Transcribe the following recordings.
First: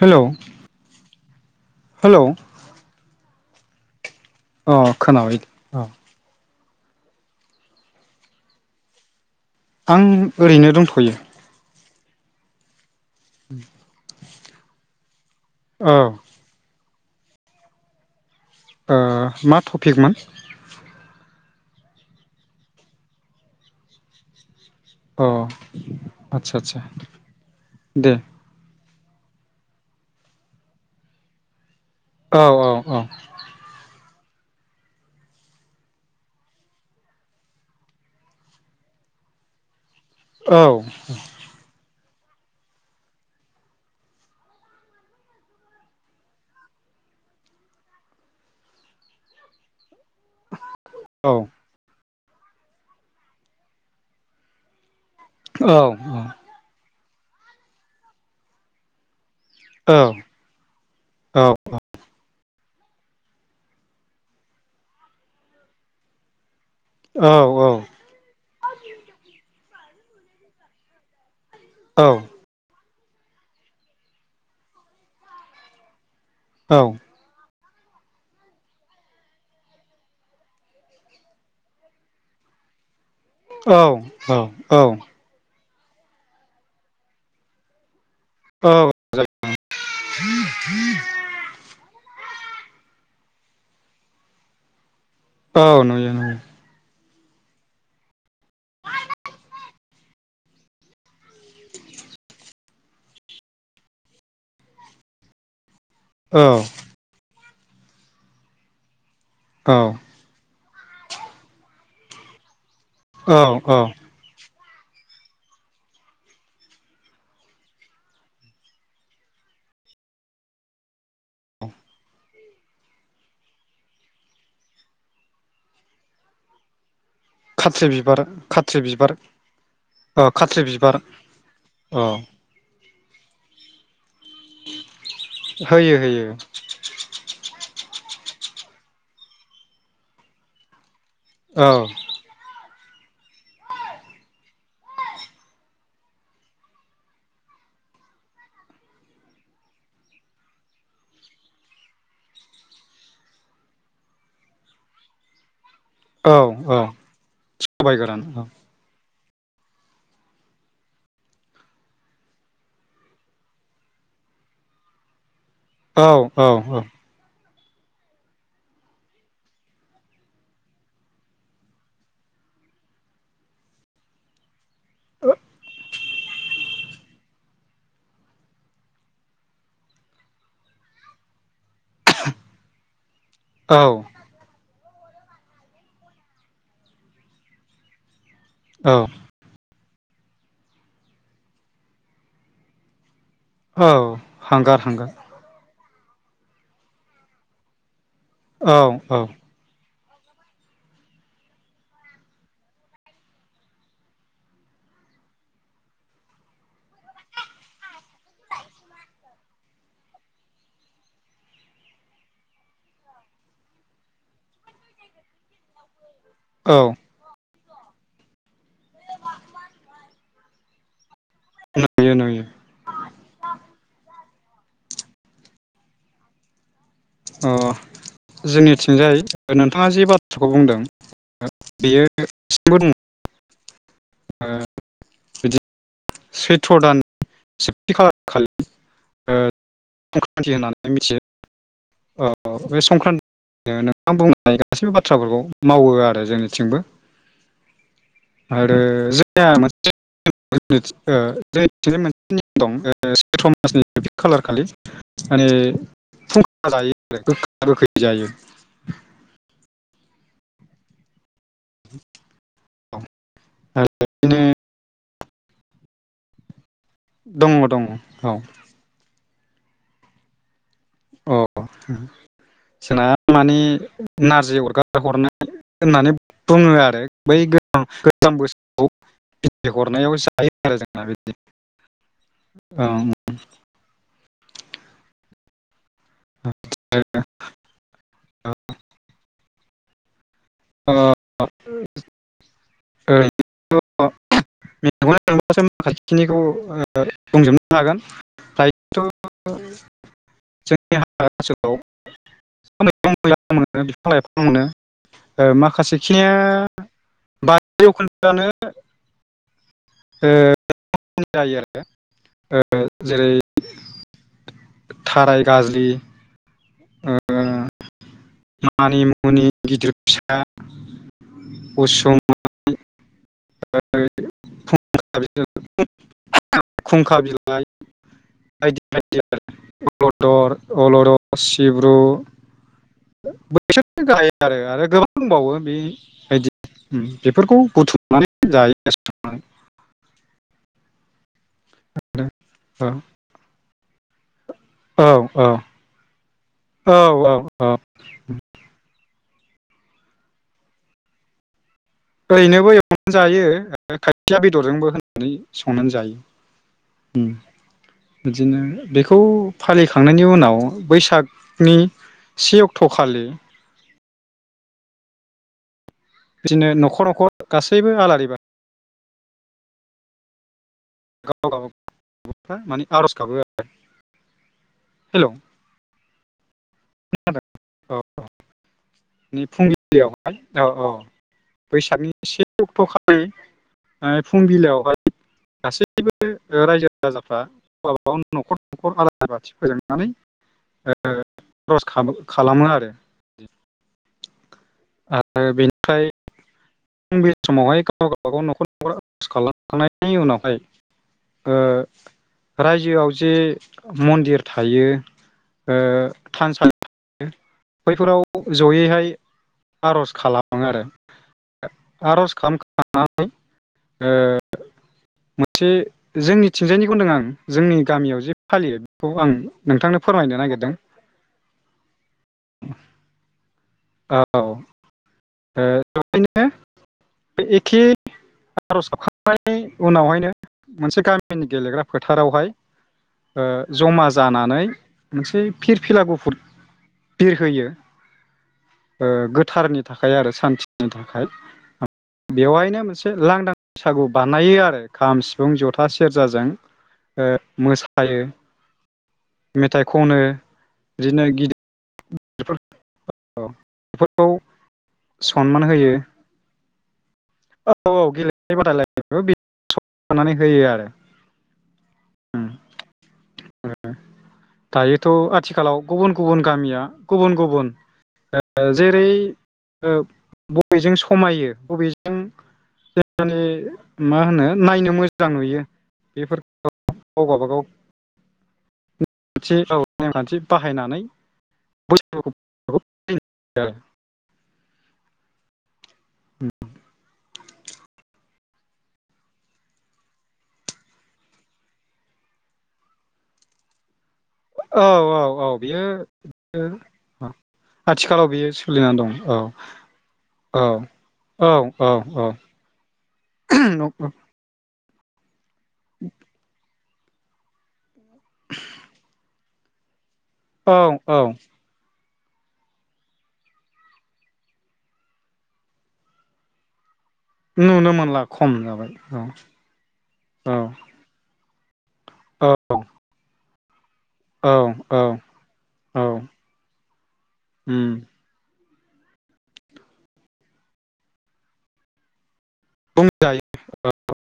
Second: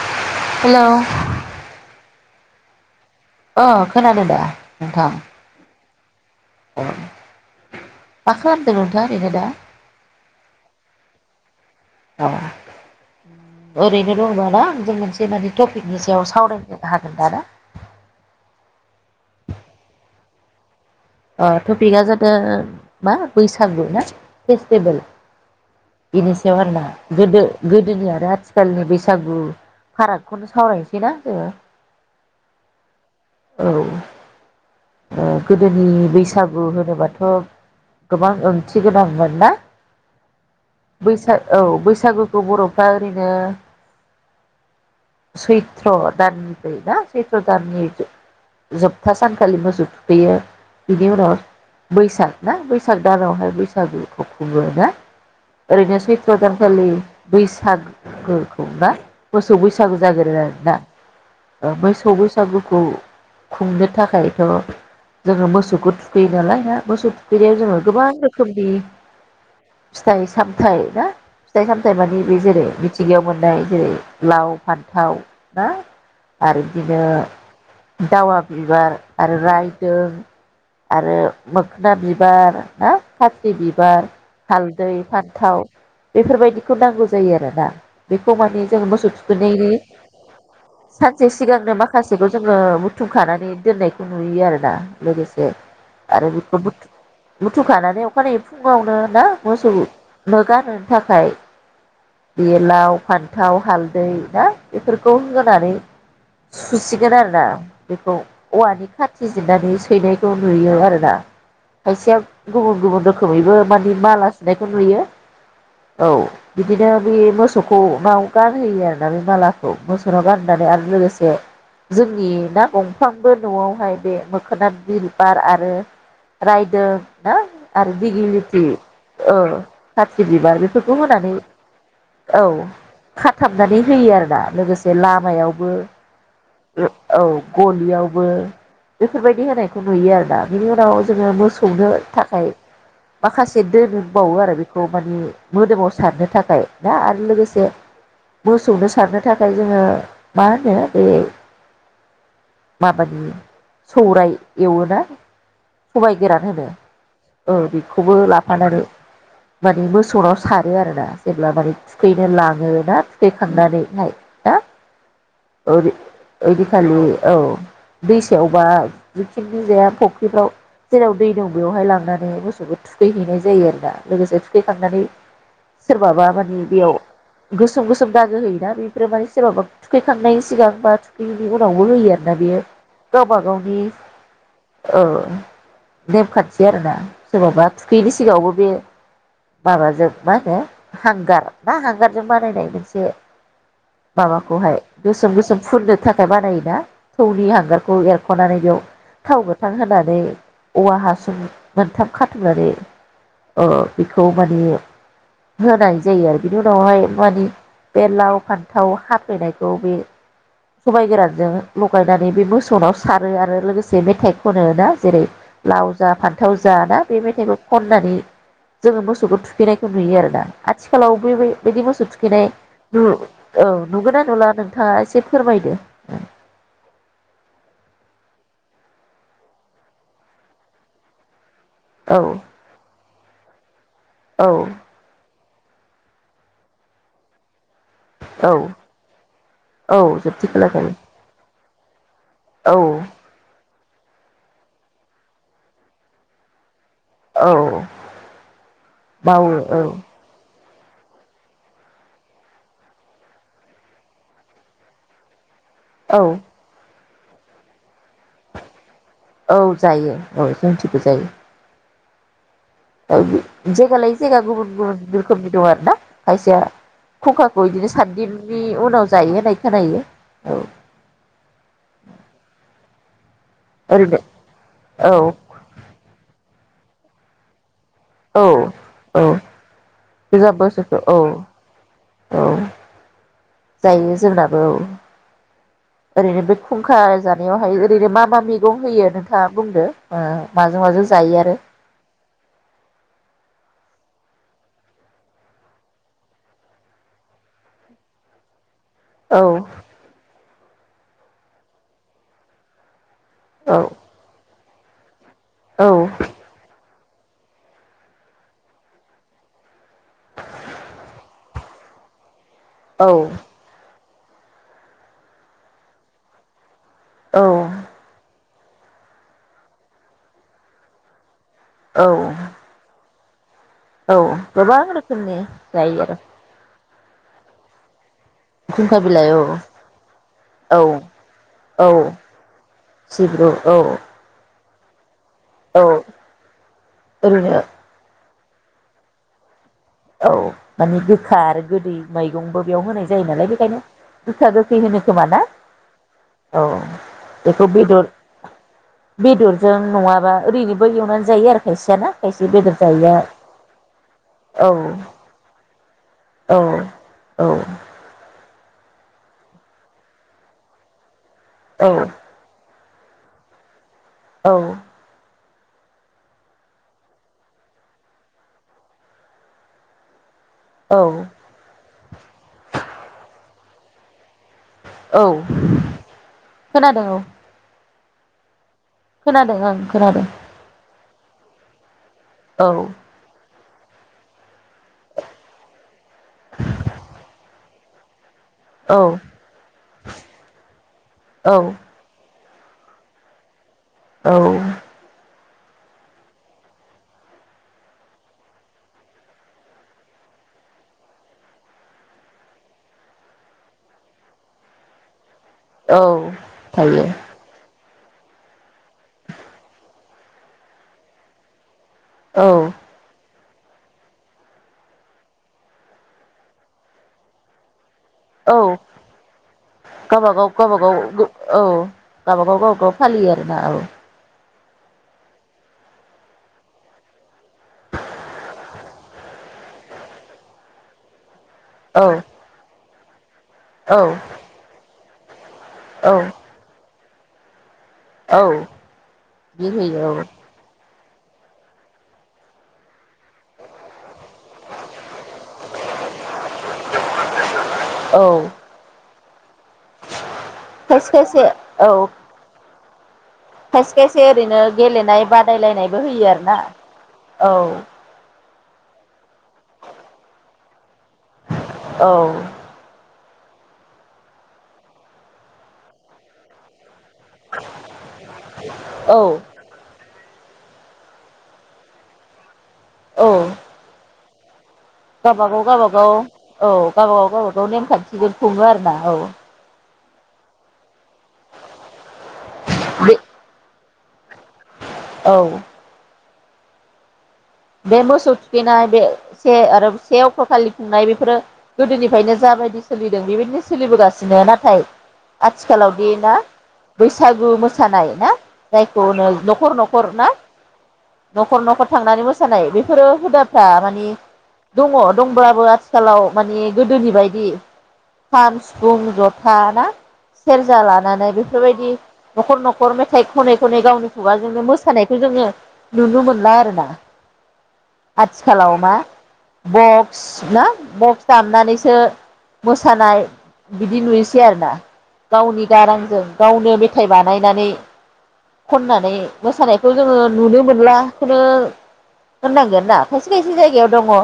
Hello hello hello अ खोनादोंदा अ नोंथां खोनाबाय अ मा खालामदों नोंथां ओरैनो दा? आं ओरैनो दंथ'यो। औ अरैनो रबा [inaudible] जोंनानै औ टपिकनि सायाव सावरायगोन हागोन दाना मा टपफकमोन अ टपिकआ जादो मा बैसागौ ना फेस्टिभेल अ बेनि आदसा सायाव आदसा आरोना गोदो गोदोनि दे आरो आथिखालनि बे बैसागु फारागखौनो सावरायनोसैना जोङो औ औ औ औ ओ गोदो नि बैसागु होनोबाथ गोबां ओंथि गोनांमोन ना औ बैसा औ बैसागु बरफ्रा ओरैनो सैथ्र दाननि ना सैथ्र दाननि जोबथा सानखालि मोसौ बेयो बिनि औ उनाव बैसाग ना बैसाग दानावहाय बैसागुखौ खुङो ना औ अरनौ सैथो दान खालि बैसागोखौ ना मोसौ बैसागु औ जागिरो आरोना मोसौ बैस बैसागुखौ खुंनो थाखायथ जोङो मोसौ थुखैयो नालाय ना मोसौ औ औ थुखैनाय जोङो गोबां रोखोमनि फिथाइ सामथाय ना फिथाइ सामथाय मानि बे जेरै सिगियाव मोननाय जेरै लाव फान्थाव ना आरो औ बिदिनो दावा बिबार आरो रायदों आरो मोखोना बिबार ना फारथि बिबार हालदै फान्थाव बेफोरबायदिखौ नांगौ जायो आरोना बेखौ माने जों मोसौ थुखैनायनि सानसे सिगांनो माखासेखौ जोङो बुथुमखानानै दोननायखौ नुयो आरोना लोगोसे औ नुयो आरो नुयो बेखौ बुथुखानानै अखानायै फुङावनो ना मोसौनो गान होनो थाखाय बे लाव फान्थाव हालदै ना बेफोरखौ होनानै सुसिगोन आरोना बेखौ औवानि खाथि जिरनानै औ सैनाय नुयो आरोना खायसेया गुबुन गुबुन औ रोखोमैबो औ मानि माला सु नायखौ नुयो औ बिदिनो बे मोसौखौ नाव गानहोयो आरोना बे मालाखौ मोसौनाव गानहोनानै आरो लोगोसे जोंनि ना दंफांबो न'आवहाय बे मोखोना बि बिबार आरो रायदों ना खाथ्रि आरो बिबार दिगिलिथि खाथ्रि बिबार ओ खाथ्रि बिबार बेफोरखौ होनानै औ। खाथाबनानै होयो आरो। दा लोगोसे लामायावबो होयो होयो ओ औ गलियावबो बेफोरबायदि होनायखौ नुयो आरोना बेनि उनाव जोङो औ मोसौनो थाखाय माखासे दोनबावो आरो बेखौ मानि मोदोमाव सारनो थाखाय ना आरो लोगोसे मोसौनो सारनो थाखाय जोङो मा होनो बे माबानि सौराय एवोना सबाय औ गोरान होनो औ ओ सबाइ बेखौबो गोरान औ लाफानानै मानि मोसौनाव सारो आरो ना जेब्ला माने थुखैनो लाङो ना थुखैखांनानैहाय ना औ औ औ ओ-ओइदिनखालि औ। दैसायावबा जिखिनि जाया फुख्रिफ्राव जेराव दै दं बेवहाय लांनानै मोसौखौ थुखैहैनाय जायो आरो ना लोगोसे थुखैखांनानै सोरबाबा माने बेयाव गोसोम गोसोम दागो होयोना बेफोरो माने सोरबाबा थुखैखांनायनि सिगां बा थुखैयैनि उनावबो होयो आरोना बेयो गावबा औ गावनि औ नेेम खान्थि आरोना सोरबाबा थुखैयिनि सि सिगाङावबो बे औ माबाजों मा होनो हांगार ना हांगारजों बानायनाय मोनसे औ माबाखौहाय हांगार हांगार गोसोम गोसोम फुननो थाखाय बानायोना थौनि हांगारखौ एर खनानै बेयाव औ औ थाव गोथां होनान औवा हासुं मोनथाम खाथुमनानै ओ बेखौ माने होनाय जायो आरो बेनि उनावहाय मानेबे लाव फान्थाव हाफैनायखौ बे सबबाय गोरानजों लगायनानै बे मोसौनाव सारो आरो लोगोसे गोसे मेथाइ खनो ना जेरै लाव जा फान्थाव जा औ ना बे मेथाइखौ खननानै जोङो मोसौखौ थुखैनायखौ नुयो आरोना आथिखालाव बे बिदि मोसौ नुयो नुयो थुखैनाय नु औ नुगोन ना अब्ला नोंथाङा एसे फोरमायदो। अ जोंनिथिंजाय नोंथाङा जि बाथ्राखौ बुंदों बेयो औ दासिमबो दङ औ। ओ बिदि सैथ्र दानि। सेथि खालार औ खालि ओ औ जोबथि संख्रान्थि होननानै खालारखालि मिथियो। औ बे संक्रान्ति। नोंथां बुंनाय गासैबो बाथ्राफोरखौ मावो आरो जोंनिथिंबो। औ। आरो जोंनि आ। मावो औ जों मोनसे निअम दं सैथ्र मासनि सेथि खालार खालि माने औ थ जायो। रोखै जायो। औ जायो औ जोंथिबो जायो। बि जायगा लायै जायगा गुबुन गुबुन रोखोमनि दं आरो ना खायसेया। दङ खुखाखौ दङ बिदिनो औ सान्दिनि उनाव जायो होनाय। खोनायो औ। अ जोंना। माने ओरैनो नारजि अरगार औ हरनाय होननानै। बुङो आरो बै गोजाम औ बोसोराव औ बिदाइ हरनायाव जायो गोजाम आरो बोसोरखौ जोंना बि औ औ जायो जोंनाबो ओरैनो बे खुंखा जानायावहाय ओरैनो मा मा मैगं होयो नोंथाङा बुंदो। माजों माजों जायो आरो। ओैनो थांबासो माखासे खिनिखौ बुंजोबनो हागोन। औ [unintelligible] जोंनि हाग्रा ओनसोलाव। मैगं मैला औ मोनो बिफां लाइफां मोनो। औ माखासेखिनिया [unintelligible] [unintelligible] औ जेरै- थाराय गाजलि। औ। मानि मुनि गिदिर फिसा। औ उसुमै औ गोबां खुंखा रोखोमनि बिलाइ जायो आरो खुंखा बिलाइ बायदि खुंखा [unintelligible] बिलाइ औ औ अलदर [unintelligible] औ सिब्रु सिब्रु औ बैसोरो गायो आरो आरो बुंबावो औ बेबायदि ओरैनो बेफोरखौ बुथुमनानै जायो [unintelligible] औ मानि गो खा आरो गोदै मैगंबो औ बेयाव होनाय जायो नालाय बेखायनो गोखा गोखै होनो खोमा ना औ औ औ बेखौ औ बेदर बेदरजों नङाबा ओरैनोबो एवनानै जायो आरो। खायसेया ना खायसे ओरैनोबो बेदर एवनो जायैया जायो खायसेया औ बेदरजोंबो होननानै स संनानै जायो। औ उम औ बिदिनो बेखौ फालिखांनायनि उनाव बैसाग नि औ से अक थखालि औ बिदिनो नखर नखर गासैबो आलारि बा औ गाव गावफ्रा माने आरज गाबो आरो [inaudible] औ हेलौ खोनादों औ औ खोनादों ओं खोनादों फुंबिलियावहाय औ औ बैसागनि से औ अक्टखालि माने फुंबिलयावहाय गासैबो रायजो राजाफ्रा गावबा गाव नखर नखर औ आलारि बाथि फोजोंनानै ओ औ खरस खामो खालामो आरो औ आरो बेनिफ्राय फुंबिलि समावहाय गाव गावबा गाव नखर नखर आरज खालामखांनायनि उनावहाय ओ रायजोआव जे मन्दिर थायो औ थानसालि थायो बैफोराव जयैहाय आरज खालामो आरो आरज औ खालामखांनानै ओ मोनसे जोंनिथिंजायनिखौ होनदों आं जोंनि गामियाव जे औ फालियो बेखौ आं नोंथांनो फोरमायनो गावबागाव नागिरदों गावबागाव औ गावबागाव गावबागाव फालियो आरोना औ औ ओ औरैनो बे एखे आरज गाबखांनायनि उनावहायनो मोनसे गामि गिमिनि गेलेग्रा औ फोथारावहाय ओ जमा औ जानानै मोनसे फिरफिला गुफुर बिरहोयो औ ओ गोथारनि बिरहोयो थाखाय आरो सान्थि नि थाखाइ बेवहायनो मोनसे लांदां बैसागु बानायो आरो खाम सिफुं जथा सेरजाजों ओ औ मोसायो औ मेथाइ खनो खायसे बिदिनो खायसे औ गिदिरफोरखौ खायसे खायसे बेफोरखौ ओरैनो गेलेनाय बादायलायनायबो होयो आरोना आह औ औ गेले बे बादायलायनायखौ [unintelligible] होयो आरो औ दायोथ आथिखालाव गुबुन गुबुन गामिया गुबुन गुबुन ओ जेरै औ ओ बबेजों समायो बबेजों औ गोदोनि मा होनो नायनो मोजां नुयो गावबागाव गावबागाव बेफोर औ गावबा गाव गावबा गाव नेमखान्थिखौ खुङो आरोना औ नेमखान्थि औ नेमखान्थि बाहायनानै बे [unintelligible] औ बे मोसौ थुखैनाय बे से आरो से अक्ट खालि खुंनाय बेफोरो गोदोनिफ्रायनो जाबायदि सोलिदों बेबायदिनो सोलिबोगासि थिनो नाथाय औ औ औ बियो आथिखालावदि बि ना बैसागु मोसानाय आथिखालाव ना बियो सोलिनानै दं जायखौनो औ नखर नखर ना औ औ नखर औ नखर थांनानै मोसानाय बेफोरो औ हुदाफ्रा मानि दङ दं बाबो आथिखालाव माने गोदोनि बायदि खाम सिफुं ज था ना सेरजा औ लानानै औ बेफोरबायदि नखर नखर मेथाइ खनै खनै गावनि खुगाजोंनो मोसानायखौ जोङो नुुनो मोनला आरो आरोना। नुनो मोनला खम आथिखालाव मा जाबाय औ बक्स औ ना बक्स दाम नानैसो सो औ मोसानाय बिदि नुनोसै औ आरोना औ गावनि औ गारांजों गावनो मेथाइ बानायनानै उम खननानै मोसानायखौ जोङो नुनो मोन ला खौनो होननांगोन ना खायसे बुंजायो खायसे औ जायगायाव दङ।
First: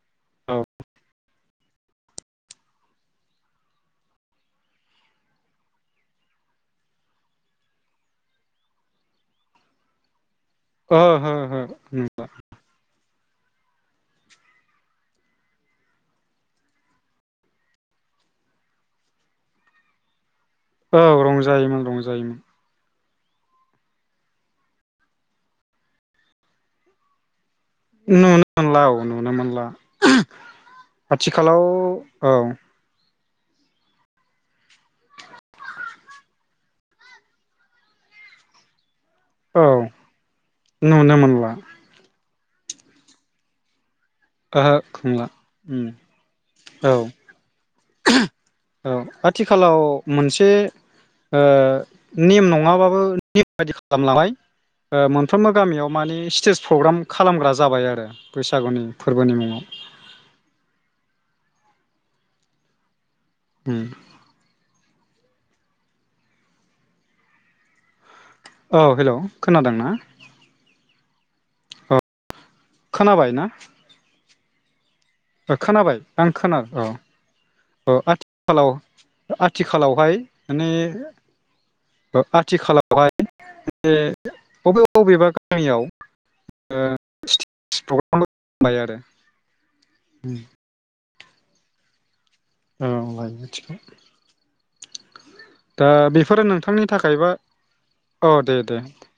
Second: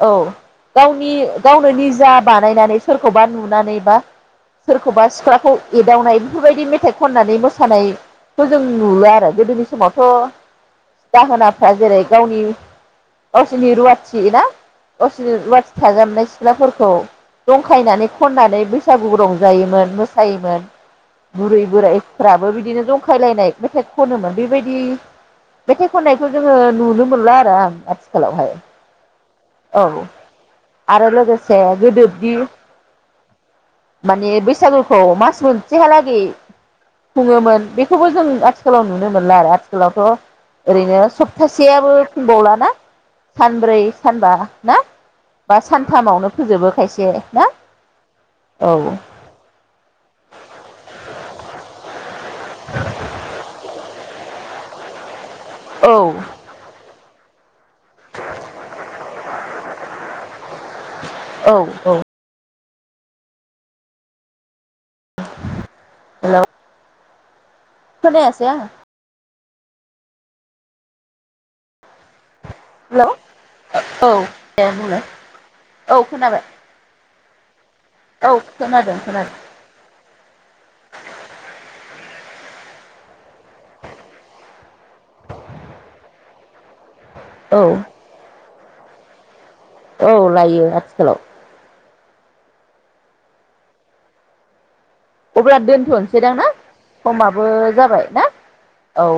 औ औ गावनि गावनो निजा बानायनानै सोरखौबा नुनानै बा सोरखौबा सिख्लाखौ एदावनाय बेफोरबायदि मेथाइ खननानै मोसानायखौ जों नुला आरो गोदोनि समावथ ओहो ओहो दाहोनाफ्रा जेरै गावनि गावसिनि रुवाथि ना गावसिनि रुवाथि थाजाबनाय सिख्लाफोरखौ जंखायनानै खननानै बैसागु रंजायोमोन मोसायोमोन औ बुरै रंजायोमोन रंजायोमोन बोरायफ्राबो बिदिनो जंखा खायलायनाय मेथाइ खनोमोन बेबायदि मेथाइ खननायखौ जोङो नुनो मोनला आरो आं। नुनो आथिखालावहाय मोनला औ नुनो मोनला औ आरो लोगोसे आथिखालाव गोदोदि औ। माने बैसागुखौ मास मोनसेहालागै खुङोमोन बेखौबो जों आथिखालाव नुनो मोनला आरो औ आथिखालावथ ओरैनो नुनो मोनला सप्तासेयाबो थांबवला ना सानब्रै सानबा ओहो ना खुंला बा उम सानथामावनो फोजोबो औ खायसे ना? औ आथिखालाव मोनसे ओ नेम नङाबाबो नेम बायदि खालाम [unintelligible] ओ मोन फ्रोमबो औ गामियाव माने स्टेज प्रग्राम खालामग्रा जाबाय आरो बैसागुनि फोरबोनि मुङाव। औ, औ। उम हेलौ खोनायासै आङो। औ हेलौ खोनादोंना? औ हेलौ खोनाबाय ना ओ, औ दे बुंलाय। ओ खोनाबाय आं खोना औ ओ औ आथिखालाव खोनादों खोनादों आथिखालावहाय माने ओ आथिखालावहाय माने बबे बबेबा गामियाव ओ औ स्टेस प्रग्रामबो [unintelligible] आरो औ लायो आथि हेलौ औ लायो [unintelligible] अब्ला दा दोनथनोसैदां बेफोरो ना, नोंथांनि थाखायबा समाबो जाबाय ना? औ दे दे औ